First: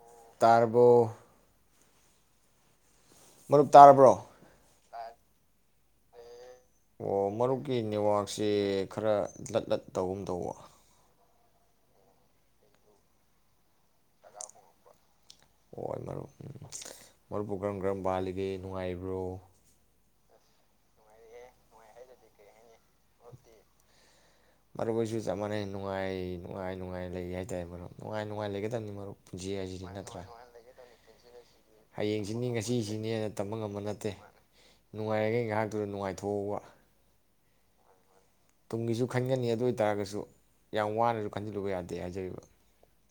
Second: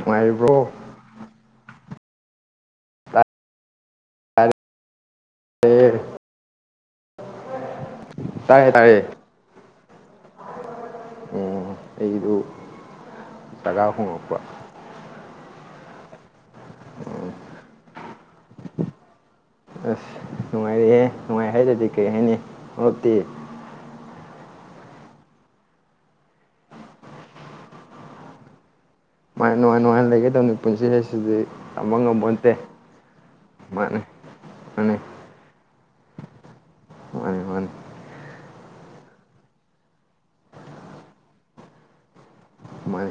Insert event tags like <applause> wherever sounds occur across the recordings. ꯅꯨꯡꯉꯥꯏꯔꯤꯕ꯭ꯔꯣ ꯇꯥꯕꯨꯣ ꯃꯔ ꯇꯥꯔꯕ꯭ꯔꯣ ꯍ ꯑꯣ ꯃꯔꯨꯞꯀꯤ ꯅꯦꯠꯋꯥꯛꯁ ꯇꯥꯏꯌꯦ ꯇꯥꯏꯌꯦ ꯈꯔ ꯂꯠ ꯂꯠ ꯇꯧꯒꯨꯝ ꯇꯧꯕ ꯎ ꯑꯩꯗꯨ ꯇꯀꯥ ꯍꯣꯡꯉꯛꯄ ꯍꯣꯢ ꯃꯔꯨꯞ ꯃꯔꯨꯞꯄꯨ ꯀꯔꯝ ꯀꯔꯝ ꯄꯥꯜꯂꯤꯒꯦ ꯅꯨꯡꯉꯥꯏꯔꯤꯕ꯭ꯔꯣ꯫ ꯅꯨꯡꯉꯥꯏꯔꯍꯦ ꯅꯨꯡꯉꯥꯏ ꯍꯥꯏꯔꯗꯤ ꯀꯩ ꯍꯥꯏꯅꯤ ꯃꯠꯇꯦ꯫ ꯃꯔꯨꯞ ꯑꯣꯏꯁꯨ ꯆꯞ ꯃꯥꯟꯅꯩ ꯅꯨꯡꯉꯥꯏ ꯅꯨꯡꯉꯥꯏ ꯅꯨꯡꯉꯥꯏ ꯂꯩ ꯍꯥꯏꯇꯥꯔꯦ ꯃꯔꯨꯞ ꯅꯨꯡꯉꯥꯏ ꯅꯨꯡꯉꯥꯏ ꯂꯩꯒ ꯃꯔꯨꯞ ꯄꯨꯟꯁꯤ ꯃꯥ ꯅꯨꯡꯉꯥꯏ ꯍꯥꯏꯁꯤꯗꯤ ꯅꯨꯡꯉꯥꯏꯅ ꯅꯠꯇ꯭ꯔꯥ ꯂꯩꯒꯗꯕꯅꯤ ꯄꯨꯟꯁꯤ ꯍꯥꯏꯁꯤꯗꯤ ꯇꯝꯕ ꯍꯌꯦꯡꯁꯤꯅꯤ ꯉꯝꯄꯣꯟꯇꯦ ꯉꯁꯤꯁꯤꯅꯦꯅ ꯇꯝꯕ ꯉꯝꯕ ꯃꯥꯅꯤ ꯅꯠꯇꯦ ꯃꯥꯅꯤ ꯅꯨꯡꯉꯥꯏꯔꯒꯩ ꯉꯥꯏꯍꯥꯛ ꯑꯗꯨꯅ ꯅꯨꯡꯉꯥꯏꯊꯣꯛꯧꯕ ꯃꯥꯅꯤ ꯃꯥꯅꯤ ꯇꯨꯡꯒꯤꯁꯨ ꯈꯟꯒꯅꯤ ꯑꯗꯨ ꯑꯣꯏ ꯇꯔꯒꯁꯨ ꯌꯥꯝ ꯋꯥꯅꯁꯨ ꯈꯟꯖꯤꯜꯂꯨꯕ ꯌꯥꯗꯦ ꯍꯥꯏꯖꯔꯤꯕ ꯃꯥꯅꯤ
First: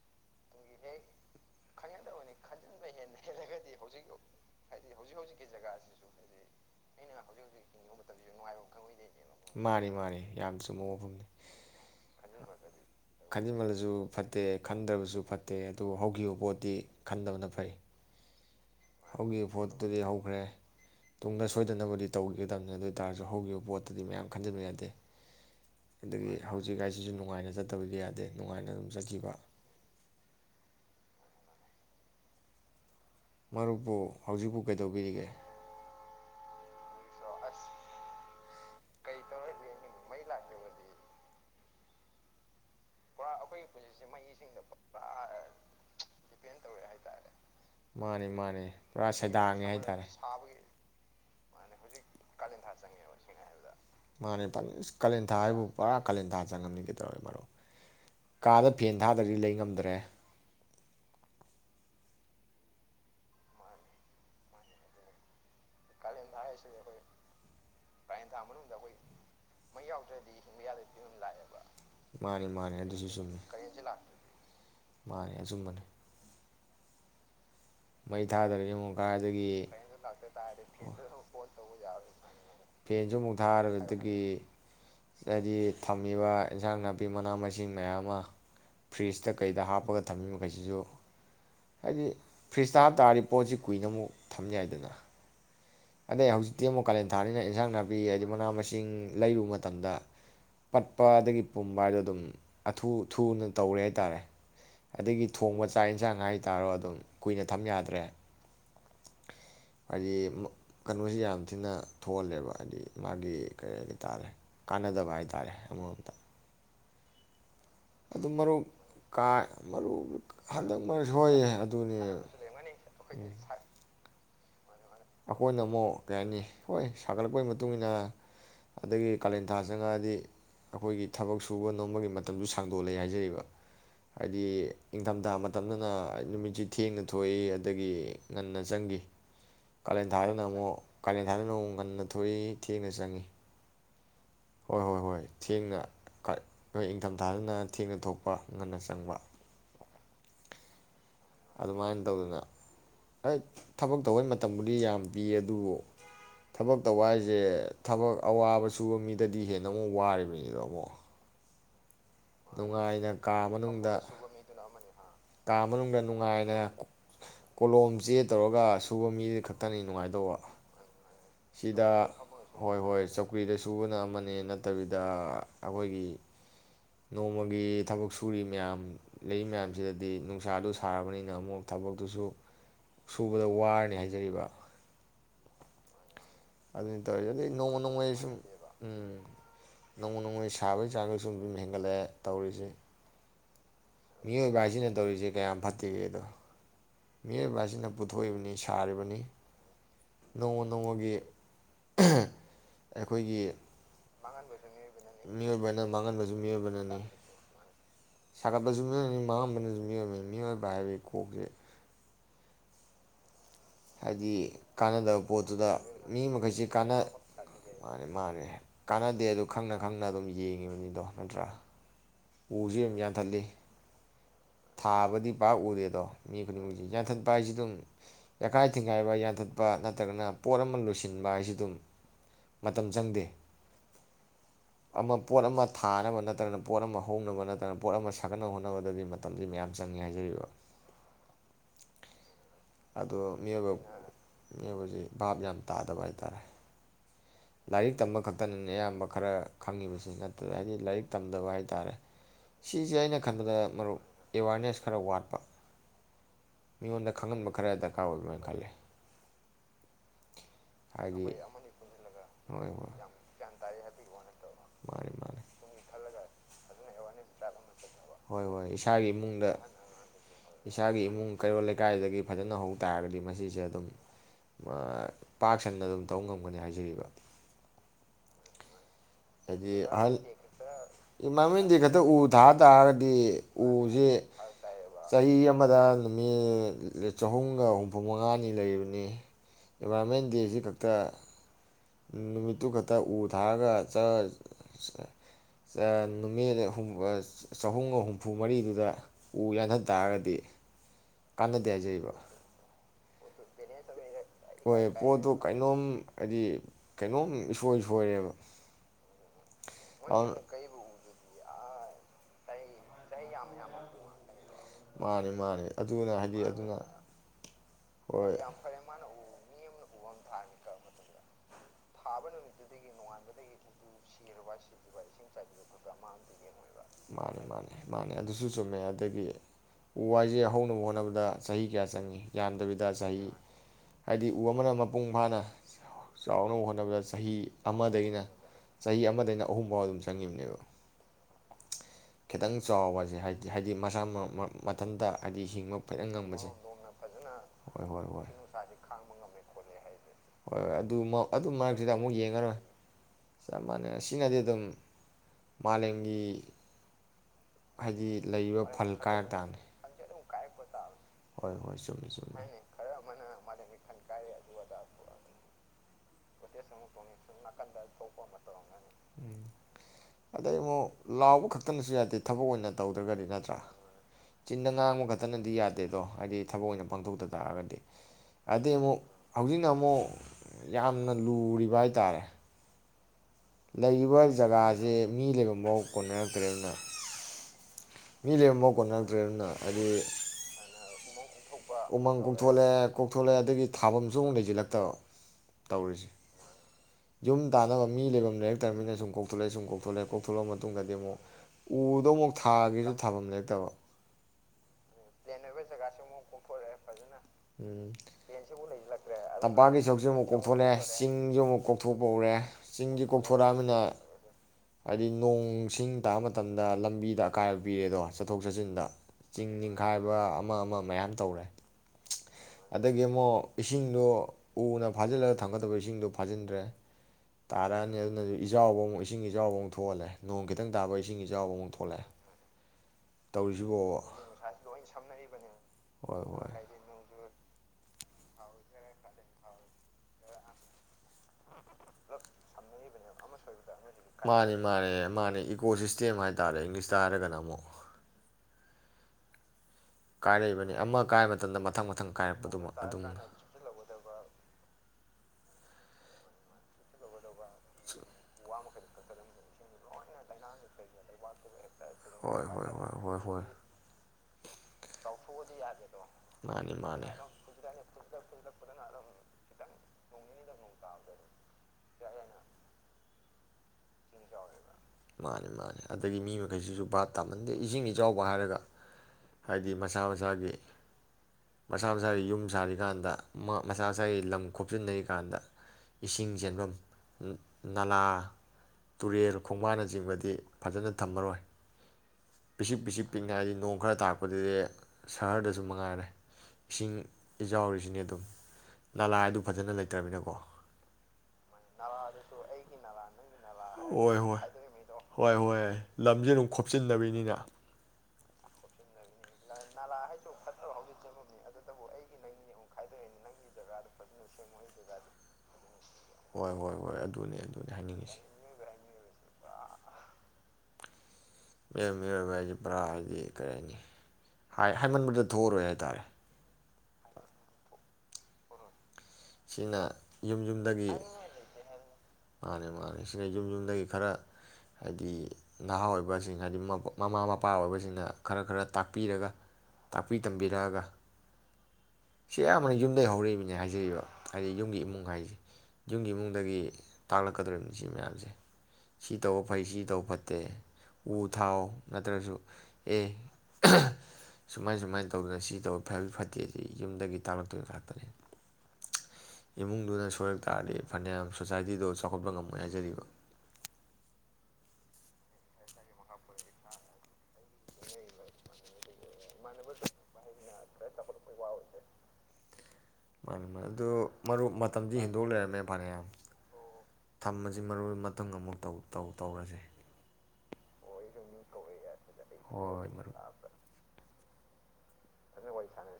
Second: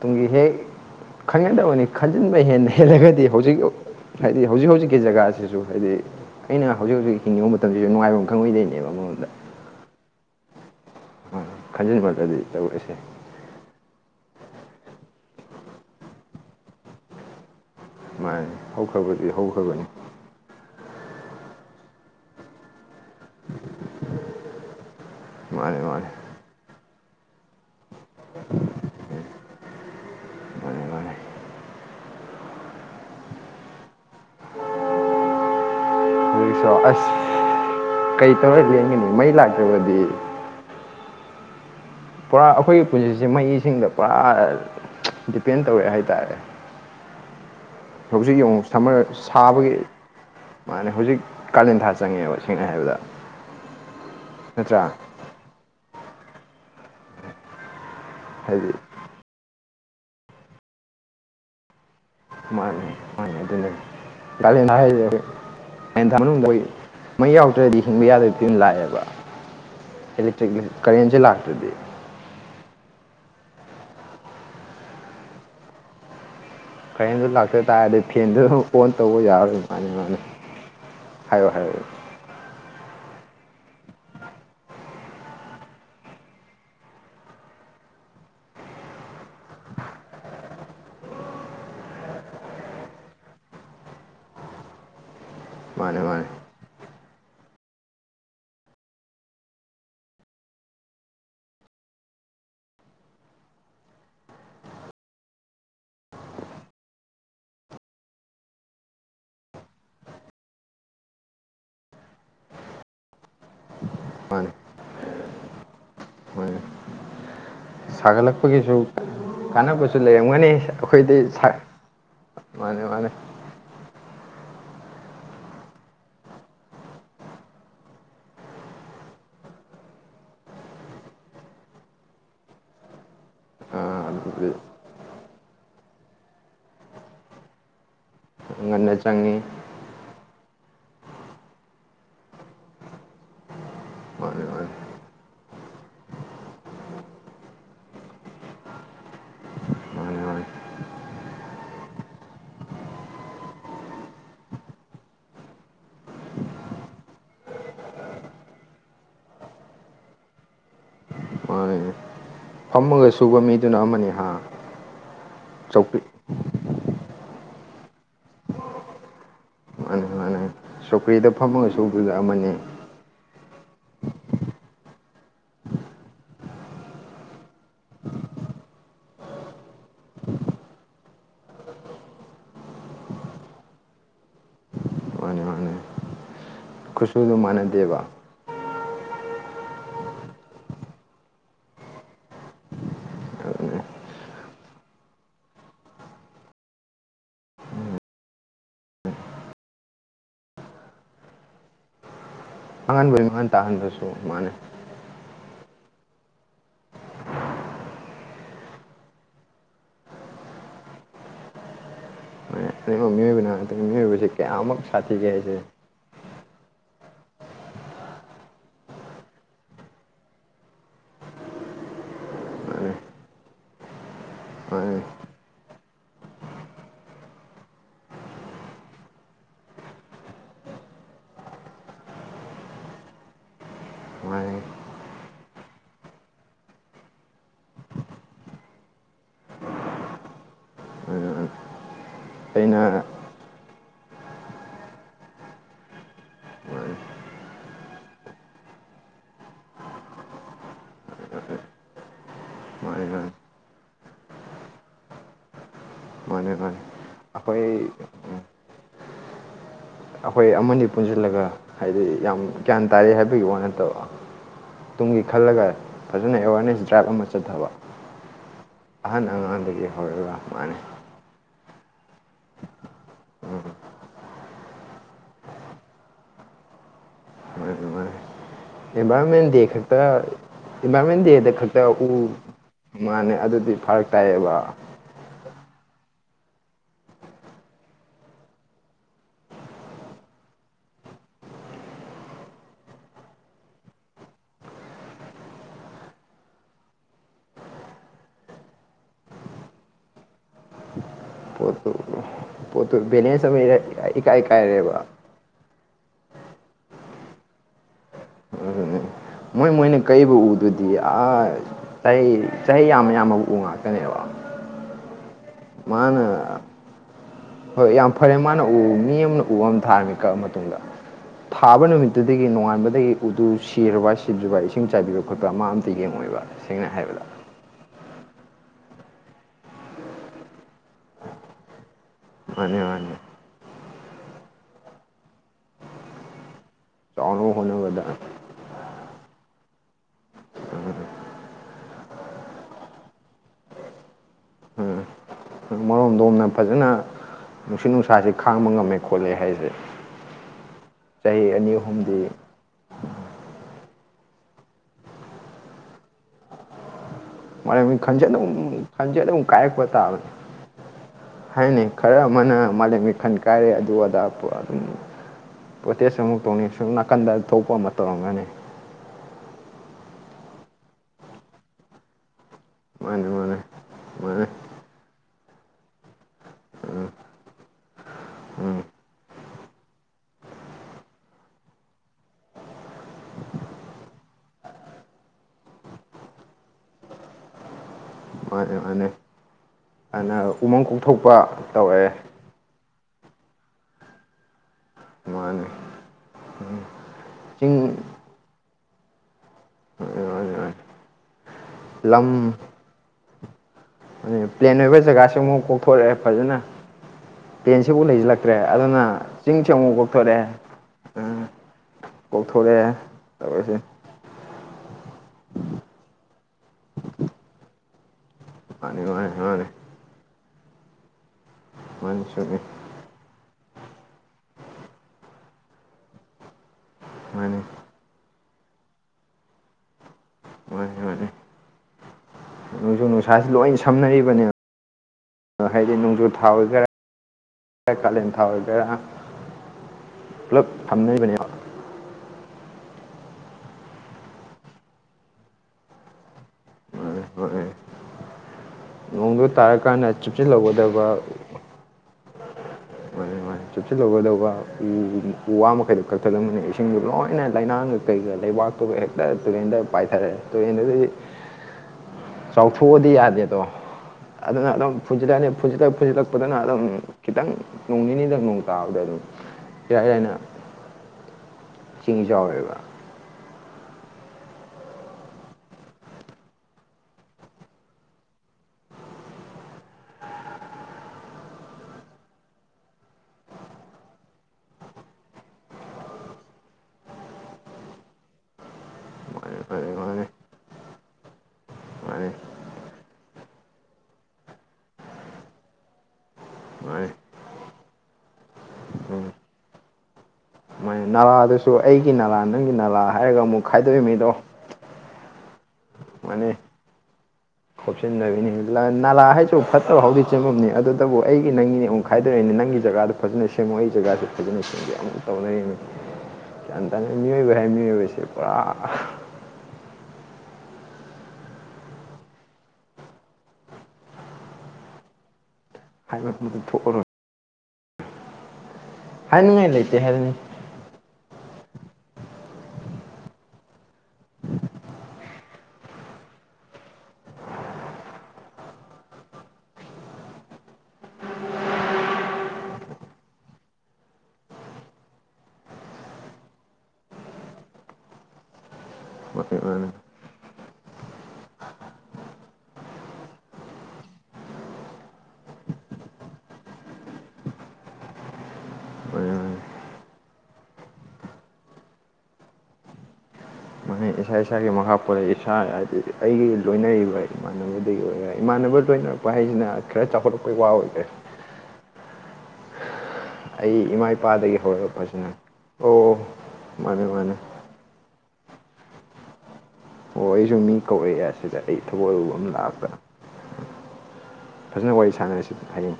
ꯇꯨꯡꯒꯤ ꯍꯦꯛ ꯈꯟꯒꯗꯕꯅꯤ ꯈꯟꯖꯤꯟꯕ ꯍꯦꯟꯅ ꯍꯦꯜꯂꯒꯗꯤ ꯍꯧꯖꯤꯛ ꯍꯥꯏꯗꯤ ꯍꯧꯖꯤꯛ ꯍꯧꯖꯤꯛꯀꯤ ꯖꯒꯥꯁꯤꯁꯨ ꯍꯥꯏꯗꯤ ꯑꯩꯅ ꯍꯧꯖꯤꯛ ꯍꯧꯖꯤꯛ ꯍꯤꯡꯉꯤꯕ ꯃꯇꯝꯁꯤꯁꯨ ꯅꯨꯡꯉꯥꯏꯕꯝ ꯈꯪꯉꯣꯏꯗꯣꯏꯅꯦꯕ ꯑꯃꯔꯣꯝꯗ ꯃꯥꯅꯤ ꯃꯥꯅꯤ ꯌꯥꯝ ꯆꯨꯝꯕ ꯋꯥꯐꯝꯅꯤ ꯈꯟꯖꯤꯟꯕꯗꯤ ꯇꯧꯔꯛꯏꯁꯦ ꯈꯟꯖꯤꯟꯃꯜꯂꯁꯨ ꯐꯠꯇꯦ ꯈꯟꯗ꯭ꯔꯕꯁꯨ ꯐꯠꯇꯦ ꯑꯗꯨꯕꯨ ꯍꯧꯈꯤꯕ ꯄꯣꯠꯇꯤ ꯈꯟꯗꯕꯅ ꯐꯩ ꯃꯥꯥꯏ ꯍꯧꯈ꯭ꯔꯕꯗꯤ ꯍꯧꯈꯤꯕ ꯍꯧꯈ꯭ꯔꯕꯅꯤ ꯄꯣꯠꯇꯨꯗꯤ ꯍꯧꯈ꯭ꯔꯦ ꯇꯨꯡꯗ ꯁꯣꯏꯗꯅꯕꯕꯨꯗꯤ ꯇꯧꯈꯤꯒꯗꯕꯅꯤ ꯑꯗꯨ ꯑꯣꯏ ꯇꯥꯔꯁꯨ ꯍꯧꯈꯤꯕ ꯄꯣꯠꯇ ꯑꯗꯨꯗꯤ ꯃꯌꯥꯝ ꯈꯟꯖꯤꯟꯕ ꯌꯥꯗꯦ ꯃꯥꯅꯤ ꯃꯥꯅꯤ ꯑꯗꯒꯤ ꯍꯧꯖꯤꯛ ꯁꯤꯁꯨ ꯅꯨꯡꯉꯥꯏꯅ ꯆꯠꯇꯕꯗꯤ ꯌꯥꯗꯦ ꯅꯨꯡꯉꯥꯏꯅ ꯑꯗꯨꯝ ꯆꯠꯈꯤꯕ ꯃꯥꯅꯤ ꯃꯥꯅꯤ ꯃꯔꯨꯞꯄꯨ ꯍꯧꯖꯤꯛꯄꯨ ꯀꯩꯗꯧꯕꯤꯔꯤꯒꯦ? ꯍꯧꯖꯤꯛꯁꯨ ꯑꯁ ꯀꯩ ꯇꯧꯔ ꯌꯦꯡꯒꯅꯤ ꯃꯩ ꯂꯥꯛꯇ꯭ꯔꯕꯗꯤ ꯄꯨꯔꯥ ꯑꯩꯈꯣꯏꯒꯤ ꯄꯨꯟꯁꯤꯁꯤꯦ ꯁꯤ ꯃꯩ ꯏꯁꯤꯡꯗ ꯄꯨꯔꯥ ꯗꯤꯄꯦꯟ ꯇꯧꯔꯦ ꯍꯥꯏꯇꯥꯔꯦ ꯃꯥꯅꯤ ꯍꯧꯖꯤꯛ ꯃꯥꯅꯤ ꯌꯦꯡꯉ ꯁꯃꯔ ꯄꯨꯔꯥ ꯁꯩꯗꯥꯡꯉꯦ ꯁꯥꯕꯒꯤ ꯍꯥꯏꯇꯥꯔꯦ ꯃꯥꯅ ꯍꯧꯖꯤꯛ ꯀꯥꯂꯦꯟ ꯊꯥ ꯆꯪꯉꯦꯕ ꯁꯦꯡꯅ ꯍꯥꯏꯕꯗ ꯅꯠꯇ꯭ꯔꯥ ꯀꯥꯂꯦꯟꯊꯥ ꯆꯪꯉꯝꯅꯤ ꯀꯩꯗꯧꯔꯣ ꯃꯔꯨꯞ ꯀꯥꯗ ꯍꯥꯏꯗꯤ ꯐꯦꯟ ꯊꯥꯗꯔꯤ ꯂꯩ ꯉꯝꯗꯕ ꯇ꯭ꯔꯦ ꯃꯥꯅꯦ ꯃꯥꯅꯦ ꯑꯗꯨꯅꯤ ꯀꯥꯂꯦꯟ ꯊꯥ ꯍꯥꯏ ꯀꯥꯂꯦꯟ ꯊꯥ ꯍꯥꯏꯁꯤꯦ ꯑꯩꯈꯣꯏ ꯍꯤꯡꯕ ꯌꯥꯗꯕ ꯀꯥꯂꯦꯟꯊꯥ ꯐꯤꯕꯝ ꯃꯅꯨꯡꯗ ꯂꯥꯛꯑꯦꯕ ꯑꯩꯈꯣꯏ ꯃꯩ ꯌꯥꯎꯗ꯭ꯔꯗꯤ ꯏꯂꯦꯛꯇ꯭ꯔꯤꯛ ꯍꯤꯡꯕ ꯌꯥꯗꯗꯤꯝ ꯀꯔꯦꯟꯁꯦ ꯂꯥꯛꯑꯦꯕ ꯂꯥꯛꯇ꯭ꯔꯗꯤ ꯃꯥꯅꯤ ꯃꯥꯅꯤ ꯑꯗꯨꯁꯨ ꯁꯨꯝ ꯃꯥꯅꯦ ꯑꯆꯨꯝꯕꯅꯤ ꯀꯩꯏꯡꯁꯨ ꯂꯥꯛ ꯆ ꯇꯥꯔꯗꯤ ꯃꯩ ꯐꯦꯟꯗ ꯑꯗꯨꯝ ꯊꯥꯗꯔꯗꯤ ꯑꯣꯟ ꯑꯃꯨꯛ ꯇꯧꯕ ꯌꯥꯔꯣꯏ ꯀꯥꯏꯗꯒꯤ ꯃꯥꯅꯤ ꯃꯥꯅꯤ ꯍꯥꯏꯌꯣ ꯍꯥꯏꯌꯣ ꯐꯦꯟꯁꯨ ꯑꯃꯨꯛ ꯊꯥꯕꯗꯒꯤ ꯍꯥꯏꯗꯤ ꯊꯝꯃꯤꯕ ꯏꯟꯁꯥꯡ ꯅꯥꯄꯤ ꯃꯅꯥ ꯃꯁꯤꯡ ꯃꯌꯥꯝ ꯑꯃ ꯐ꯭ꯔꯤꯖꯇ ꯀꯩꯗ ꯍꯥꯞꯄꯒ ꯊꯝꯃꯤ ꯃꯈꯩꯁꯤꯁꯨ ꯍꯥꯏꯗꯤ ꯐ꯭ꯔꯤꯖꯇꯥꯥ ꯍꯥꯞꯇꯥꯔꯗꯤ ꯄꯣꯠꯁꯤ ꯀꯨꯏꯅ ꯑꯃꯨꯛ ꯊꯝ ꯌꯥꯏꯗꯅ ꯃꯥꯅꯦ ꯃꯥꯅꯦ ꯑꯗꯩ ꯍꯧꯖꯤꯛꯇꯤ ꯑꯃꯨꯛ ꯀꯥꯂꯦꯟ ꯊꯥꯅꯤꯅ ꯏꯟꯁꯥꯡ ꯅꯥꯄꯤ ꯍꯥꯏꯗꯤ ꯃꯅꯥ ꯃꯁꯤꯡ ꯂꯩꯔꯨꯕ ꯃꯇꯝꯗ ꯄꯠꯄ ꯑꯗꯒꯤ ꯄꯨꯝꯕ ꯍꯥꯏꯗꯣ ꯑꯗꯨꯝ ꯑꯊꯨ ꯊꯨꯅ ꯇꯧꯔꯦ ꯍꯥꯏꯇꯥꯔꯦ ꯑꯗꯒꯤ ꯊꯣꯡꯕ ꯆꯥꯛ ꯌꯦꯟꯁꯥꯡ ꯍꯥꯏꯇꯥꯔꯣ ꯑꯗꯨꯝ ꯀꯨꯏꯅ ꯊꯝ ꯌꯥꯗ꯭ꯔꯦ ꯍꯥꯏꯗꯤ ꯀꯩꯅꯣꯁꯤ ꯌꯥꯝ ꯊꯤꯅ ꯊꯣꯛꯍꯜꯂꯦꯕ ꯍꯥꯏꯗꯤ ꯃꯥꯒꯤ ꯀꯔꯤ ꯍꯥꯏ ꯇꯥꯔꯦ ꯃꯥꯅꯦ ꯀꯥꯟꯅꯗꯕ ꯍꯥꯏ ꯇꯥꯔꯦ ꯑꯃꯔꯣꯝꯗ ꯃꯥꯅꯦ ꯑꯗꯨꯝ ꯃꯔꯨꯞ ꯁꯥꯒꯠꯂꯛꯄꯒꯤꯁꯨ ꯀꯥ ꯃꯔꯨ ꯀꯥꯟꯅꯕꯁꯨ ꯂꯩꯔꯝꯒꯅꯤ ꯍꯟꯗꯛ ꯃꯔꯛ ꯑꯩꯈꯣꯏꯗꯤ ꯍꯣꯏ ꯑꯗꯨꯅꯦ ꯃꯥꯅꯦ ꯃꯥꯅꯦ ꯎꯝ ꯑꯩꯈꯣꯏꯅ ꯑꯃꯨꯛ ꯀꯩ ꯍꯥꯏꯅꯤ ꯍꯣꯏ ꯁꯥꯒꯠꯂꯛꯄꯩ ꯃꯇꯨꯡ ꯏꯟꯅ ꯑꯗꯒꯤ ꯀꯥꯂꯦꯟ ꯊꯥ ꯆꯪꯉꯛꯑꯗꯤ ꯑꯩꯈꯣꯏꯒꯤ ꯊꯕꯛ ꯁꯨꯕ ꯅꯣꯝꯕꯒꯤ ꯃꯇꯝꯁꯨ ꯁꯥꯡꯗꯣꯛꯂꯛꯑꯦ ꯍꯥꯏꯖꯔꯤꯕ ꯑꯥ ꯍꯥꯏꯗꯤ ꯑꯗꯨꯗꯤ ꯏꯪꯊꯝꯊꯥ ꯃꯇꯝꯗꯅ ꯅꯨꯃꯤꯠꯁꯤ ꯊꯦꯡꯅ ꯊꯣꯛꯏ ꯑꯗꯒꯤ ꯉꯟꯅ ꯉꯟꯅ ꯆꯪꯈꯤ ꯆꯪꯅꯤ ꯀꯥꯂꯦꯟ ꯊꯥꯗꯅ ꯑꯃꯨꯛ ꯀꯥꯂꯦꯟ ꯊꯥꯗꯅ ꯑꯃꯨꯛ ꯉꯟꯅ ꯊꯣꯛꯏ ꯊꯦꯡꯅ ꯆꯪꯉꯤ ꯃꯥꯅꯦ ꯃꯥꯅꯦ ꯍꯣꯏ ꯍꯣꯏ ꯍꯣꯏ ꯊꯦꯡꯅ ꯍꯣꯏ ꯏꯪꯊꯝꯊꯥꯗꯅ ꯊꯦꯡꯅ ꯊꯣꯛꯄ ꯉꯟꯅ ꯆꯪꯕ ꯃꯥꯅꯦ ꯃꯥꯅꯦ ꯑꯗꯨꯃꯥꯏꯅ ꯇꯧꯗꯅ ꯍ ꯊꯕꯛ ꯇꯧꯕꯩ ꯃꯇꯝꯕꯨꯗꯤ ꯌꯥꯝ ꯄꯤꯌꯦ ꯑꯗꯨꯕꯨ ꯊꯕꯛ ꯇꯧꯕ ꯍꯥꯏꯁꯦ ꯊꯕꯛ ꯑꯋꯥꯕ ꯁꯨꯕ ꯃꯤꯗꯗꯤ ꯍꯦꯟꯅ ꯑꯃꯨꯛ ꯋꯥꯔꯤꯕꯅꯤꯗꯣ ꯑꯃꯨꯛ ꯃꯥꯅꯦ ꯐꯝꯃꯒ ꯅꯨꯡꯉꯥꯏꯅ ꯀꯥ ꯁꯨꯕ ꯃꯤꯗꯨꯅ ꯃꯅꯨꯡꯗ ꯑꯃꯅꯤ ꯍꯥ ꯀꯥ ꯃꯅꯨꯡꯗ ꯆꯧꯀ꯭ꯔꯤ ꯅꯨꯡꯉꯥꯏꯅ ꯀꯣꯂꯣꯝ ꯆꯦ ꯇꯧꯔꯒ ꯁꯨꯕ ꯃꯤꯗꯨ ꯈꯛꯇꯅꯤ ꯅꯨꯡꯉꯥꯏꯗꯧꯕ ꯆꯣꯀ꯭ꯔꯤꯗ ꯐꯝꯃꯒꯁꯨ ꯑꯃꯅꯤ ꯀꯨꯏꯅ ꯁꯨꯕꯅ ꯑꯃ ꯅꯠꯇꯕꯤꯗ ꯑꯩꯈꯣꯏꯒꯤ ꯅꯣꯡꯃꯒꯤ ꯊꯕꯛ ꯁꯨꯔꯤ ꯃꯌꯥꯝ ꯂꯩ ꯃꯌꯥꯝꯁꯤꯗꯗꯤ ꯅꯨꯡꯁꯥꯗꯨ ꯁꯥꯔꯕꯅꯤꯅ ꯑꯃꯨꯛ ꯊꯕꯛꯇꯨꯁꯨ ꯁꯨꯕꯗ ꯋꯥꯔꯅꯤ ꯍꯥꯏꯖꯔꯤꯕ ꯃꯥꯅꯦ ꯃꯥꯅꯦ ꯑꯗꯨꯅ ꯇꯧꯋꯤ ꯈꯨꯠꯁꯨꯗꯣ ꯑꯗꯨꯗꯩ ꯅꯣꯡꯃ ꯃꯥꯟꯅꯗꯦꯕ ꯅꯣꯡꯃꯒꯤ ꯁꯨꯝ ꯎꯝ ꯅꯣꯡꯃ ꯅꯣꯡꯃ ꯁꯥꯕꯩ ꯆꯥꯕꯒꯤ ꯁꯨꯝ ꯑꯗꯨꯝ ꯍꯦꯟꯒꯠꯂꯛꯑꯦ ꯇꯧꯔꯤꯁꯦ ꯃꯤꯑꯣꯏꯕ ꯍꯥꯏꯁꯤꯅ ꯇꯧꯔꯤꯁꯦ ꯀꯌꯥꯝ ꯐꯠꯇꯦꯒꯦꯗꯣ ꯃꯤꯑꯣꯏꯕ ꯑꯁꯤꯅ ꯄꯨꯊꯣꯛꯏꯕꯅꯤ ꯁꯥꯔꯤꯕꯅꯤ ꯅꯣꯡꯃ ꯅꯣꯡꯃꯒꯤ ꯑꯩꯈꯣꯏ ꯃꯥꯛꯍꯟ ꯑꯩꯈꯣꯏꯒꯤ ꯇꯥꯍꯟ ꯕꯁꯨ ꯃꯥꯅꯦ ꯃꯤꯑꯣꯏꯕꯅ ꯃꯥꯡꯍꯟꯕꯁꯨ ꯃꯤꯑꯣꯏꯕꯅꯅꯤ ꯁꯥꯒꯠꯄꯁꯨ ꯃꯤꯑꯣꯏꯅꯤ ꯃꯥꯡꯉꯝꯕꯅꯁꯨ ꯃꯤꯑꯣꯏꯅꯤ ꯃꯤꯑꯣꯏꯕ ꯍꯥꯏꯕꯗꯤ ꯀꯣꯛꯁꯦ ꯇꯥꯏꯕꯪ ꯃꯤꯑꯣꯏꯕꯅ ꯉꯥꯛꯇꯅꯤ ꯃꯤꯑꯣꯏꯕꯁꯦ ꯍꯥꯏꯗꯤ ꯀꯌꯥꯃꯨꯛ ꯀꯥꯟꯅꯗꯕ ꯁꯥꯊꯤꯒꯦ ꯍꯥꯏꯁꯦ ꯄꯣꯠꯇꯨꯗ ꯃꯤ ꯃꯈꯩꯁꯦ <unintelligible> ꯀꯥꯟꯅꯗꯦ ꯑꯗꯨ ꯈꯪꯅ ꯈꯪꯅ ꯑꯗꯨꯝ ꯌꯦꯡꯉꯤꯕꯅꯤꯗꯣ ꯅꯠꯇ꯭ꯔꯥ ꯎꯁꯨ ꯌꯥꯝ ꯌꯥꯟ ꯊꯜꯂꯤ ꯃꯥꯅꯦ ꯊꯥꯕꯗꯤ ꯄꯥꯛ ꯎꯔꯦꯗꯣ ꯃꯤ ꯈꯨꯗꯤꯡꯃꯛꯁꯤ ꯌꯥꯟꯊꯠꯄ ꯍꯥꯏꯁꯤ ꯑꯗꯨꯝ ꯌꯥꯈꯥꯏ ꯊꯤꯡꯒꯥꯏꯕ ꯌꯥꯟꯊꯠꯄ ꯅꯠꯇ꯭ꯔꯒꯅ ꯄꯣꯠ ꯑꯃ ꯂꯣꯏꯁꯤꯟꯕ ꯍꯥꯏꯁꯤ ꯑꯗꯨꯝ ꯃꯇꯝ ꯆꯪꯗꯦ ꯃꯥꯅꯦ ꯑꯃ ꯄꯣꯠ ꯑꯃ ꯊꯥꯅꯕ ꯅꯠꯇ꯭ꯔꯒꯅ ꯄꯣꯠ ꯑꯃ ꯍꯧꯅꯕ ꯅꯠꯇ꯭ꯔꯒꯅ ꯄꯣꯠ ꯑꯃ ꯁꯥꯒꯠꯅꯕ ꯍꯣꯠꯅꯕꯗꯗꯒꯤ ꯃꯇꯝꯗꯤ ꯃꯌꯥꯝ ꯆꯪꯉꯦ ꯍꯥꯏꯖꯔꯤꯕ ꯃꯥꯅꯦ ꯃꯥꯅꯦ ꯑꯩꯅ ꯑꯗꯣ ꯃꯤꯑꯣꯏꯕ ꯃꯤꯑꯣꯏꯕꯁꯤ ꯚꯥꯞ ꯌꯥꯝ ꯇꯥꯗꯕ ꯍꯥꯏ ꯇꯥꯔꯦ ꯃꯥꯅꯦ ꯂꯥꯏꯔꯤꯛ ꯇꯝꯕ ꯈꯛꯇꯅꯤꯅꯦ ꯑꯌꯥꯝꯕ ꯈꯔ ꯈꯪꯉꯤꯕꯁꯤ ꯅꯠꯇꯗ ꯍꯥꯏꯗꯤ ꯂꯥꯏꯔꯤꯛ ꯇꯝꯗꯕ ꯍꯥꯏ ꯇꯥꯔꯦ ꯁꯤꯁꯦ ꯃꯥꯅꯦ ꯑꯩꯅ ꯃꯥꯅꯦ ꯈꯟꯕꯗ ꯃꯔꯨꯞ ꯑꯦꯋꯥꯔꯅꯦꯁ ꯈꯔ ꯋꯥꯠꯄ ꯃꯥꯅꯦ ꯃꯥꯅꯦ ꯃꯤꯉꯣꯟꯗ ꯈꯪꯍꯟꯕ ꯈꯔ ꯑꯩꯈꯣꯏ ꯗꯔꯀꯥꯔ ꯑꯣꯏꯕꯣꯏꯅ ꯈꯜꯂꯦ ꯑꯩꯈꯣꯏ ꯑꯃꯗꯤ ꯍꯥꯏꯗꯤ ꯄꯨꯟꯁꯤꯜꯂꯒ ꯍꯥꯏꯗꯤ ꯌꯥꯝ ꯍꯣꯏ ꯒ꯭ꯌꯥꯟ ꯍꯣꯏ ꯇꯥꯔꯦ ꯍꯥꯏꯕꯒꯤ ꯋꯥ ꯅꯠꯇꯕ ꯃꯥꯅꯤ ꯇꯨꯡꯒꯤ ꯃꯥꯅꯤ ꯈꯜꯂꯒ ꯐꯖꯅ ꯑꯦꯋꯥꯔꯅꯦꯁ ꯗ꯭ꯔꯥꯏꯕ ꯑꯃ ꯆꯠꯊꯕ ꯍꯣꯏ ꯍꯣꯏ ꯏꯁꯥꯒꯤ ꯑꯍꯟ ꯏꯃꯨꯡꯗ ꯑꯉꯥꯡꯗꯒꯤ ꯍꯧꯔꯛꯒ ꯃꯥꯅ ꯏꯁꯥꯒꯤ ꯏꯃꯨꯡ ꯀꯩꯔꯣꯜ ꯂꯩꯀꯥꯏꯗꯒꯤ ꯐꯖꯅ ꯍ ꯇꯥꯔꯒꯗꯤ ꯃꯁꯤꯁꯦ ꯑꯗꯨꯝ ꯄꯥꯛꯁꯟꯅ ꯑꯗꯨꯝ ꯇꯧꯕ ꯉꯝꯒꯅꯤ ꯍꯥꯏꯖꯔꯤꯕ ꯃꯥꯅꯦ ꯃꯥꯅꯦ ꯏꯟꯚꯥꯏꯔꯣꯟꯃꯦꯟ ꯗꯦ ꯍꯥꯏꯗꯤ ꯈꯛꯇ ꯑꯍꯜ ꯏꯟꯚꯥꯏꯔꯣꯟꯃꯦꯟ ꯗꯦꯗ ꯏꯟꯚꯥꯏꯔꯣꯟꯃꯦꯟꯗꯤ ꯈꯛꯇ ꯎ ꯊꯥ ꯃꯥꯅꯦ ꯇꯥꯔꯒꯗꯤ ꯑꯗꯨꯗꯤ ꯐꯔꯛ ꯎꯁꯦ ꯇꯥꯏꯌꯦꯕ ꯃꯤ ꯆꯍꯨꯝꯒ ꯍꯨꯝꯐꯨ ꯃꯉꯥꯅꯤ ꯂꯩꯔꯤꯕꯅꯤ ꯏꯟꯚꯥꯏꯔꯣꯟꯃꯦꯟ ꯗꯦꯁꯤ ꯈꯛꯇ ꯅꯨꯃꯤꯠꯇꯨ ꯈꯛꯇ ꯎ ꯊꯥꯔꯒ ꯅꯨ <unintelligible> ꯆꯍꯨꯝꯒ ꯍꯨꯝꯐꯨ ꯃꯔꯤꯗꯨꯗ ꯎ ꯌꯥꯟꯊꯟ ꯇꯥꯔꯒꯗꯤ ꯀꯥꯟꯅꯗꯦ ꯄꯣꯠꯇꯨ ꯍꯥꯏꯖꯔꯤꯕ ꯄꯣꯠꯇꯨ <unintelligible> ꯍꯣꯏ ꯀꯥꯏꯔꯦꯕ ꯄꯣ ꯇ ꯀꯩꯅꯣꯝ ꯍꯥꯏꯗꯤ ꯀꯩꯅꯣꯝ ꯏꯁꯣꯏ ꯁꯣꯏꯔꯦꯕ ꯑꯗꯨꯅꯤ ꯃꯣꯏ ꯃꯣꯏꯅ ꯀꯩꯕ ꯎꯗꯨꯗꯤ ꯑꯥ ꯆꯍꯤ ꯆꯍꯤ ꯌꯥꯝ ꯌꯥꯝꯕ ꯎ ꯉꯥꯛꯇꯅꯦꯕ <unintelligible> ꯑꯗꯨꯅ ꯍꯥꯏꯗꯤ ꯃꯥꯅ ꯑꯗꯨꯅ ꯍꯣꯏ ꯌꯥꯝ ꯐꯔꯦ ꯃꯥꯅ ꯎ ꯃꯤ ꯑꯃꯅ ꯎ ꯑꯃ ꯊꯥꯔꯝꯃꯤ ꯀꯛꯑ ꯃꯇꯨꯡꯗ <unintelligible> ꯅꯨꯃꯤꯠꯇꯨꯗꯒꯤ ꯅꯣꯡꯉꯥꯟꯕꯗꯒꯤ ꯎꯗꯨ ꯁꯤꯈꯔꯕ ꯁꯤꯗ꯭ꯔꯤꯕ ꯏꯁꯤꯡ ꯆꯥꯏꯕꯤꯕ ꯈꯣꯠꯄ ꯑꯃ ꯑꯝꯇ ꯌꯦꯡꯉꯣꯏꯕ ꯁꯦꯡꯅ ꯍꯥꯏꯕꯗ ꯃꯥꯅꯦ ꯑꯗꯨꯁꯨ ꯆꯨꯝꯃꯦ ꯑꯗꯒꯤ ꯎ ꯋꯥꯏꯁꯦ ꯍꯧꯅꯕ ꯍꯣꯠꯅꯕꯗ ꯆꯍꯤ ꯀꯌꯥ ꯆꯪꯏ ꯃꯥꯅꯦ ꯌꯥꯝꯗꯕꯤꯗ ꯃꯥꯅꯦ ꯆꯍꯤ ꯍꯥꯏꯗꯤ ꯎ ꯑꯃꯅ ꯃꯄꯨꯡ ꯐꯥꯅ ꯆꯥꯎꯅꯕ ꯍꯣꯠꯅ <unintelligible> ꯆꯍꯤ ꯆꯥꯎꯅꯕ ꯍꯣꯠꯅꯕꯗ ꯑꯃꯗꯒꯤꯅ ꯆꯍꯤ ꯑꯃꯗꯒꯤꯅ ꯑꯍꯨꯝ ꯐꯥꯎ ꯑꯗꯨꯝ ꯆꯪꯉꯤꯕꯅꯦꯕ ꯈꯤꯇꯪ ꯆꯥꯎꯕꯁꯦ ꯍꯥꯏꯗꯤ ꯍꯥꯏꯗꯤ ꯃꯁꯥ ꯃꯊꯟꯇ ꯍꯥꯏꯗꯤ ꯍꯤꯡꯕ ꯐꯩꯅ ꯑꯗꯣꯝꯅ ꯉꯝꯕꯁꯦ ꯐꯖꯅ ꯍꯣꯏ ꯅꯨꯡꯁꯤꯠ ꯍꯣꯏ ꯍꯣꯏ ꯅꯨꯡꯁꯥꯥꯁ ꯈꯥꯡꯕ ꯉꯝꯃꯦ ꯈꯣꯠꯂꯦ ꯍꯥꯏꯁꯦ ꯍꯣꯏ ꯍꯣꯏ ꯑꯗꯨ ꯑꯗꯨ ꯆꯍꯤ ꯑꯅꯤ ꯃꯔꯛꯁꯤꯗ ꯑꯃꯨꯛ ꯑꯍꯨꯝꯗꯤ ꯌꯦꯡꯉꯔꯣꯏ ꯆꯞ ꯃꯥꯟꯅꯩ ꯁꯤꯅꯗꯤ ꯑꯗꯨꯝ ꯃꯥꯂꯦꯝꯒꯤ ꯃꯔ ꯍꯥꯏꯗꯤ ꯈꯟꯖꯠ ꯑꯗꯨ ꯂꯩꯔꯤꯕ ꯐꯜ ꯈꯟꯖꯠ ꯀꯥꯏꯔ ꯑꯃꯨꯛ ꯇꯥꯕꯅꯤ ꯀꯥꯏꯔꯛꯄ ꯇꯥꯕꯅꯦ ꯍꯣꯏ ꯍꯣꯏ ꯍꯥꯏꯅꯤ ꯆꯨꯝꯃꯤ ꯈꯔ ꯆꯨꯝꯃꯤ ꯑꯃꯅ ꯃꯥꯂꯦꯝꯒꯤ ꯈꯜ ꯀꯥꯏꯔꯦ ꯑꯗꯨ ꯑꯗꯥ ꯑꯗꯨꯝ ꯇꯦꯁ ꯑꯃꯨꯛ ꯇꯧꯅꯤ ꯁꯨꯝ ꯅꯥꯀꯟꯗ ꯊꯣꯛꯄ ꯑꯃ ꯇꯧꯔꯝꯒꯅꯤ ꯑꯗꯩ ꯑꯃꯨꯛ ꯂꯥꯎꯕ ꯈꯛꯇꯅꯁꯨ ꯌꯥꯗꯦ ꯊꯕꯛ ꯑꯣꯏꯅ ꯇꯧꯗ꯭ꯔꯒꯗꯤ ꯃꯥꯅꯦ ꯅꯠꯇ꯭ꯔꯥ ꯃꯥꯅꯦ ꯃꯥꯅꯦ ꯆꯤꯟꯗ ꯉꯥꯡꯕ ꯈꯛꯇꯅꯗꯤ ꯌꯥꯗꯦꯗꯣ ꯍꯥꯏꯗꯤ ꯊꯕꯛ ꯑꯣꯏꯅ ꯄꯥꯡꯊꯣꯛꯇ ꯇꯥꯔꯒꯗꯤ ꯑꯗꯩ ꯎꯝ ꯑꯃꯨꯛ ꯍꯧꯖꯤꯛꯅ ꯑꯃꯨꯛ ꯌꯥꯝ ꯌꯥꯝꯅ ꯂꯨꯔꯤꯕ ꯍꯥꯏꯇꯥꯔꯦ꯫ ꯂꯩꯔꯤꯕ ꯖꯒꯥꯁꯦ ꯃꯤ ꯂꯩꯐꯝꯐꯥꯎ ꯀꯣꯟꯅꯔꯛꯇ꯭ꯔꯦꯅ ꯃꯤ ꯃꯥꯅꯦ ꯂꯩꯐꯝꯐꯥꯎ ꯃꯥꯅꯦ ꯀꯣꯟꯅꯔꯛꯇ꯭ꯔꯦ ꯑꯗꯨꯅ ꯍꯥꯏꯗꯤ ꯍꯥꯟꯅ ꯎꯃꯪ ꯀꯣꯛꯊꯣꯛꯄ ꯇꯧꯔꯑꯦ ꯀꯣꯛꯊꯣꯂꯛꯑꯦ ꯑꯗꯒꯤ ꯊꯥꯐꯝꯁꯨ ꯑꯃꯨꯛ ꯂꯩꯁꯤꯜꯂꯛꯇꯕ ꯃꯥꯅꯦ ꯇꯧꯔꯤꯁꯦ ꯌꯨꯝ ꯇꯥꯟꯅꯕ ꯆꯤꯡ ꯃꯤ ꯂꯩꯐꯝ ꯂꯥꯏꯔꯤꯛ ꯇꯝꯃꯤꯟꯅ ꯁꯨꯝ ꯀꯣꯀꯊꯣꯛꯂꯦ ꯁꯨꯝ ꯀꯣꯛꯊꯣꯛꯂꯦ ꯃꯥꯅꯦ ꯀꯣꯛꯊꯣꯛꯂꯛ ꯃꯥꯅꯦ ꯃꯥꯅꯦ ꯃꯇꯨꯡꯗꯗꯤ ꯑꯃꯨꯛ ꯎꯗꯣ ꯃꯨꯛ ꯂꯝ ꯊꯥꯒꯦꯅ ꯊꯥꯕꯝ ꯂꯩ ꯇꯕ꯫ ꯄ꯭ꯂꯦꯟ ꯑꯣꯏꯕ ꯖꯒꯥꯁꯤ ꯑꯃꯨꯛ ꯀꯣꯛꯊꯣꯔꯛꯑꯦ ꯐꯖꯅ ꯎꯝ ꯄ꯭ꯂꯦꯟꯁꯤꯕꯨ ꯂꯩꯁꯤꯜꯂꯛꯇ꯭ꯔꯦ ꯑꯗꯨꯅ ꯆꯤꯡꯁ ꯑꯃꯨꯛ ꯀꯣꯛꯊꯣꯔꯛꯑꯦ꯫ ꯑꯥ <unintelligible> ꯀꯣꯛꯄ ꯍꯧꯔꯦ ꯀꯣꯛꯊꯣꯔꯛꯑꯦ ꯆꯤꯡꯒꯤ ꯇꯧꯔꯤꯁꯦ ꯀꯣꯛꯊꯣꯔꯛꯑꯝꯅꯤꯅ ꯍꯥꯏꯗꯤ ꯅꯣꯡꯁꯤꯡ ꯇꯥꯕ ꯃꯇꯝꯗ ꯂꯝꯕꯤꯗ ꯑꯀꯥꯏꯕ ꯄꯤꯔꯦꯗꯣ ꯆꯠꯊꯣꯛ ꯆꯠꯁꯤꯟꯗ ꯃꯥꯅꯦ ꯃꯥꯅꯦ ꯆꯤꯡ ꯃꯥꯅꯦ ꯅꯤꯡꯈꯥꯏꯕ ꯑꯃ ꯑꯃ ꯃꯌꯥꯝ ꯇꯧꯔꯦ ꯃꯥꯅꯤ ꯆꯨꯝꯃꯤ ꯑꯗꯒꯤ ꯑꯃꯨꯛ ꯏꯁꯤꯡꯗꯣ ꯎꯅ ꯐꯥꯖꯤꯜꯂꯒ ꯊꯝꯒꯗꯕ ꯏꯁꯤꯡꯗꯣ ꯐꯥꯖꯤꯟꯗ꯭ꯔꯦ ꯃꯥꯅꯤ ꯇꯥꯔꯅ ꯑꯗꯨꯅꯁꯨ ꯏꯆꯥꯎꯕ ꯑꯃꯨꯛ ꯏꯁꯤꯡ ꯏꯆꯥꯎꯕ ꯑꯃꯨꯛ ꯊꯣꯛꯍꯜꯂꯦ ꯅꯣꯡ ꯈꯤꯇꯪ ꯇꯥꯕ ꯃꯥꯅꯤ ꯏꯁꯤꯡ ꯏꯆꯥꯎꯕ ꯑꯃꯨꯛ ꯊꯣꯛꯂꯛꯑꯦ ꯅꯨꯡꯁꯥꯁꯨ ꯂꯣꯏ ꯇꯧꯔꯤꯁꯤꯕꯣ ꯁꯝꯅꯔꯤꯕꯅꯦꯕ ꯍꯥꯏꯗꯤ ꯍꯣꯏ ꯅꯣꯡꯖꯨ ꯊꯥ ꯍꯣꯏ ꯑꯣꯏꯒꯦꯔꯥ ꯀꯥꯂꯦꯟꯊꯥ ꯑꯣꯏꯒꯦꯔꯥ ꯄꯨꯂꯞ ꯊꯝꯅꯔꯤꯕꯅꯦ ꯊꯝꯅꯔꯤꯕꯅꯦꯕ ꯑꯃ ꯁꯣꯏꯕꯗ ꯑꯃꯁꯤꯁꯨ ꯃꯥꯅꯤ ꯃꯥꯅꯦ ꯃꯥꯅꯦ ꯏꯀꯣ ꯁꯤꯁꯇꯦꯝ ꯍꯥꯏ ꯇꯥꯔꯦ ꯏꯪꯂꯤꯁꯇ ꯃꯥꯅꯦ ꯍꯥꯏꯔꯒꯅ ꯑꯃꯨꯛ꯫ <unintelligible> ꯇꯥꯔ ꯀꯥꯟꯗ ꯆꯨꯞꯁꯤꯜꯍꯧꯒꯗꯕ ꯀꯥꯏꯔꯛꯄꯗꯨꯃꯛ ꯑꯗꯨ ꯉꯝꯅ ꯆꯨꯞꯁꯤꯜꯍꯒ ꯗꯥꯕ ꯎ ꯋꯥ ꯃꯈꯩꯗꯣ ꯀꯛꯊꯠꯂꯝꯕꯅꯤ ꯏꯁꯤꯡꯗꯣ ꯂꯣꯏꯅ ꯂꯩꯅꯥꯥꯡ ꯀꯩꯒ ꯂꯩꯕꯥꯛ ꯛꯇ ꯇꯦꯟꯗ ꯄꯥꯏꯊꯔꯦ ꯇꯨꯔꯦꯜꯗꯕꯨꯗꯤ ꯍꯣꯏ ꯍꯣꯏ ꯍꯣꯏ ꯆꯥꯎꯊꯣꯛꯑꯗꯤ ꯍꯣꯏ ꯍꯣꯏ ꯌꯥꯗꯦꯗꯣ ꯑꯗꯨꯅ ꯑꯗꯨꯝ ꯐꯨꯁꯤꯜꯂꯛꯄꯗꯨꯅ ꯃꯥꯅꯤ ꯑꯗꯨꯝ ꯃꯥꯅꯤ ꯈꯤꯇꯪ ꯅꯣꯡ ꯅꯤꯅꯤꯗꯡ ꯇꯗ ꯑꯗꯨ ꯏꯔꯥ ꯌꯥꯅ ꯏꯁꯤꯡ ꯆꯥꯎꯋꯦꯕ ꯃꯥꯅꯤ ꯃꯥꯅꯤ ꯑꯗꯒꯤ ꯃꯤ ꯃꯈꯩꯁꯤꯁꯨ ꯚꯥꯠ ꯇꯥꯃꯟꯗꯦ ꯏꯁꯤꯡ ꯏꯆꯥꯎꯕ ꯍꯥꯏꯔꯒ ꯍꯥꯏꯗꯤ ꯃꯁꯥ ꯃꯁꯥꯒꯤ ꯃꯁꯥ ꯃꯁꯥꯒꯤ ꯌꯨꯝ ꯁꯥꯔꯤꯀꯥꯟꯗ ꯃꯁꯥ ꯃꯁꯥꯒꯤ ꯂꯝ ꯈꯣꯞꯆꯤꯟꯅꯔꯤꯀꯥꯟꯗ ꯏꯁꯤꯡ ꯆꯦꯟꯐꯝ ꯅꯥꯂꯥ ꯇꯨꯔꯦꯜ ꯃꯥꯅꯦ ꯃꯥꯅꯦ ꯃꯥꯅꯦ ꯈꯣꯡꯕꯥꯅꯆꯤꯡꯕꯗꯤ ꯐꯖꯅ ꯊꯝꯃꯔꯣꯏ ꯃꯥꯅꯦ ꯄꯤꯁꯤꯛ ꯄꯤꯁꯤꯛ ꯄꯤꯛꯅ ꯍꯥꯏꯗꯤ ꯅꯣꯡ ꯈꯔ ꯇꯥꯛꯔꯄꯗꯗꯤ ꯁꯍꯔꯗꯁꯨ ꯃꯉꯥꯏꯔꯦ ꯏꯁꯤꯡ ꯃꯥꯅꯦ ꯏꯆꯥꯎꯔꯤꯁꯤꯅꯤ ꯑꯗꯨꯝ ꯂꯥꯏꯗꯨ ꯐꯖꯅ ꯂꯩꯇ꯭ꯔꯃꯤꯅꯀꯣ ꯅꯥꯂꯥꯗꯨꯁꯨ ꯑꯩꯒꯤ ꯅꯂꯥ ꯅꯪꯒꯤ ꯅꯂꯥ ꯍꯥꯏꯔꯒ ꯑꯃꯨꯛ ꯈꯥꯏꯗꯣꯛꯏ ꯍꯣꯏ ꯃꯤꯗꯣ ꯍꯣꯏ ꯍꯣꯏ ꯍꯣꯏ ꯂꯝꯁꯦ ꯑꯗꯨꯝ ꯈꯣꯞꯆꯤꯟꯅꯕꯅꯤꯅ ꯀꯣꯁꯤꯟ ꯂꯩꯕꯤꯅꯤꯂ ꯅꯥꯂꯥ ꯍꯥꯏꯁꯨ ꯐꯠꯇꯕ ꯍꯥꯎꯗꯤ ꯆꯦꯟꯐꯝꯅꯤ ꯑꯗꯨꯇꯕꯨ ꯑꯩꯒꯤ ꯅꯪꯒꯤꯅꯦ ꯑꯃꯨꯛ ꯈꯥꯏꯗꯛꯏꯅꯦ ꯅꯪꯒꯤ ꯖꯒꯥꯗꯨ ꯐꯖꯅ ꯁꯦꯝꯃꯣ ꯑꯩ ꯖꯒꯥꯗ ꯐꯖꯅ ꯁꯦꯝꯒꯦ ꯑꯃꯨꯛ ꯇꯧꯅꯔꯤꯅꯤ ꯍꯣꯏ ꯍꯣꯏ ꯒꯌ꯭ꯥꯟ ꯍꯣꯏ ꯇꯥꯗꯦ ꯃꯤ ꯑꯗꯨꯅꯦ ꯑꯣꯏꯕꯁꯦ ꯑꯗꯨꯅꯦ ꯍꯥꯏꯅꯤꯡꯉꯤꯁꯦ ꯃꯤꯕꯁꯦ ꯄꯨꯔꯥ ꯃꯤꯌꯣꯏ ꯃꯤꯌꯣꯏꯕ ꯍꯥꯏꯁꯦ ꯕꯔꯥ ꯍꯥꯏꯗꯤ ꯀꯔꯤ ꯍꯥꯏꯅꯤ ꯍꯥꯏ ꯍꯥꯏꯃꯟꯕꯗ ꯊꯣꯛꯑꯔꯣꯏ ꯍꯥꯏ ꯍꯥꯏꯕꯗꯨꯗꯨ ꯊꯣꯛꯑꯔꯣꯏ ꯍꯥꯏꯅꯤꯡꯉꯥꯏ ꯁꯤꯅ ꯂꯩꯇꯦ ꯍꯥꯏꯗꯨꯅꯤ ꯌꯨꯝ ꯌꯨꯝꯗꯒꯤ ꯃꯥꯅꯤ ꯃꯥꯅꯦ ꯁꯤꯅ ꯌꯨꯝ ꯌꯨꯝꯗꯒꯤ ꯈꯔ ꯍꯥꯏꯗꯤ ꯅꯍꯥ ꯑꯣꯏꯕꯁꯤꯡ ꯍꯥꯏꯗꯤ ꯃꯃꯥ ꯃꯄꯥ ꯑꯣꯏꯕꯁꯤꯡꯅ ꯈꯔ ꯈꯔ ꯇꯥꯛꯄꯤꯔꯒ ꯇꯥꯛꯄꯤ ꯇꯝꯕꯤꯔꯛꯑꯒ ꯁꯤ ꯑꯌꯥꯝꯕꯅ ꯌꯨꯝꯗꯒꯤ ꯍꯧꯔꯛꯏꯕꯅꯦ ꯍꯥꯏꯖꯔꯤꯕ ꯍꯥꯏꯗꯤ ꯌꯨꯝꯒꯤ ꯏꯃꯨꯡ ꯍꯥꯏꯁ ꯌꯨꯝꯒꯤ ꯏꯃꯨꯡꯗꯒꯤ ꯇꯥꯛꯂꯛꯀꯗꯧꯔꯤꯕꯅꯤ ꯁꯤ ꯃꯌꯥꯝꯁꯦ ꯁꯤ ꯇꯧꯕ ꯃꯥꯅꯤ ꯐꯩ ꯁꯤ ꯃꯥꯅꯤ ꯇꯧꯕ ꯐꯠꯇꯦ ꯎ ꯊꯥꯎ ꯅꯠꯇ꯭ꯔꯁꯨ ꯑꯦ ꯁꯨꯃꯥꯏ ꯁꯨꯃꯥꯏꯅ ꯇꯧꯗꯅ ꯁꯤ ꯇꯧꯕ ꯐꯕꯗꯤ ꯐꯠꯇꯦ ꯁꯤ ꯌꯨꯝꯗꯒꯤ ꯇꯥꯛꯂꯛꯇꯣꯏꯅꯤ ꯉꯥꯛꯇꯅꯤ ꯃꯥꯅꯤ ꯃꯥꯅꯤ ꯏꯃꯨꯡꯗꯨꯅ ꯁꯣꯏꯔꯛ ꯇꯥꯔꯗꯤ ꯐꯅꯌꯥꯝ ꯁꯣꯁꯥꯏꯇꯤꯗꯣ ꯆꯥꯎꯈꯠꯄ ꯉꯝꯃꯣꯏ ꯍꯥꯏꯖꯔꯤꯕ ꯃꯥꯅꯤ ꯏꯁꯥ ꯏꯁꯥꯒꯤ ꯃꯈꯥ ꯄꯣꯜꯔꯛ ꯏꯁꯥ ꯍꯥꯏꯗꯤ ꯑꯩꯒꯤ ꯂꯣꯏꯅꯔꯤꯕ ꯏꯃꯥꯟꯅꯕꯗꯒꯤ ꯑꯣꯏꯔ ꯏꯃꯥꯟꯅꯕ ꯂꯣꯏꯅꯔꯛꯄ ꯍꯥꯏꯁꯤꯅ ꯈꯔ ꯆꯥꯎꯈꯠꯂꯛꯄꯩ ꯋꯥ ꯑꯣꯏꯗ꯭ꯔꯦ ꯃꯥꯅꯤ ꯃꯥꯅꯤ ꯑꯗꯨ ꯏꯃꯥ ꯃꯔꯨꯞ ꯏꯄꯥꯗꯒꯤ ꯍꯧꯔꯒ ꯃꯇꯝꯗꯤ ꯍꯦꯟꯗꯣꯛ ꯐꯖꯅ ꯂꯩꯔꯝꯃꯦ ꯐꯅꯌꯥꯝ ꯑꯣ ꯃꯥꯅꯦ ꯃꯥꯅꯦ ꯊꯝꯃꯁꯤ ꯃꯔꯨ ꯈꯤꯇꯪ ꯑꯃꯨꯛ ꯇꯧ ꯇꯧ ꯇꯧꯔꯁꯦ꯫ ꯑꯣ ꯑꯩꯁꯨ ꯃꯤ ꯀꯧꯔꯛꯑꯦ ꯁꯤꯗ ꯑꯩ ꯊꯕꯛ ꯑꯔꯨꯕ ꯑꯃ ꯍꯣꯏ ꯂꯥꯛꯇꯅ ꯃꯔꯨꯞ ꯐꯖꯅ ꯋꯥꯔꯤ ꯁꯥꯟꯅꯔꯁꯤ ꯍꯌꯦꯡ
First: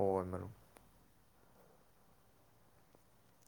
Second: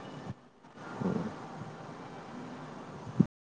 ꯍꯣꯏ ꯃꯔꯨꯞ